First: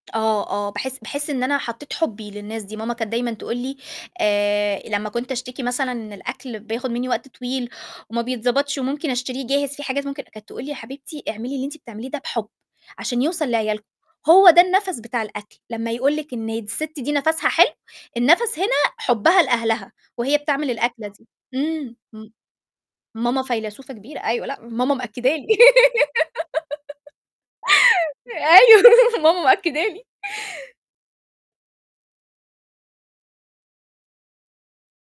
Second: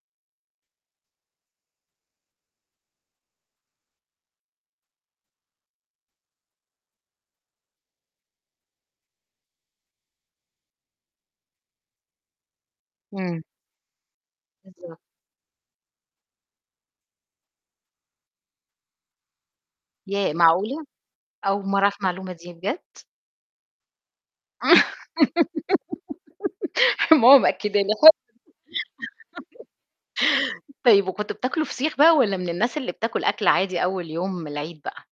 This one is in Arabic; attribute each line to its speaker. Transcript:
Speaker 1: آه آه، باحس باحس إن أنا حطّيت حُبّي للناس دي، ماما كانت دايمًا تقول لي آآ لمّا كنت أشتكي مثلًا إن الأكل بياخُد منّي وقت طويل وما بيتضبطش وممكن أشتريه جاهز، في حاجات ممكن أ كانت تقول لي "يا حبيبتي اعملي اللي أنتِ بتعمليه ده بحُب عشان
Speaker 2: إمم.
Speaker 1: يوصل لعيالِكم" هو ده
Speaker 2: بالض
Speaker 1: النَفْس بتاع الأكل لمّا يقول لِك إن د السِت دي نَفْسها حلو، النَفْس هنا حُبّها لأهلها
Speaker 2: ياه
Speaker 1: وهي بتعمل
Speaker 2: معقولة!
Speaker 1: الأكلة دي
Speaker 2: أول مرّة
Speaker 1: إمم
Speaker 2: أعرف المعلومة
Speaker 1: إمم،
Speaker 2: دي بجد؟!
Speaker 1: ماما فيلسوفة كبيرة أيوه لأ ماما مأكّده لي.
Speaker 2: ماما مأكد لي
Speaker 1: أيوه ماما
Speaker 2: [unintelligible]
Speaker 1: مأكدة لي.
Speaker 2: طيب وكنتم بتاكلوا فسيخ بقى والّا من الناس اللي بتاكل أكل عادي أول يوم العيد بقى؟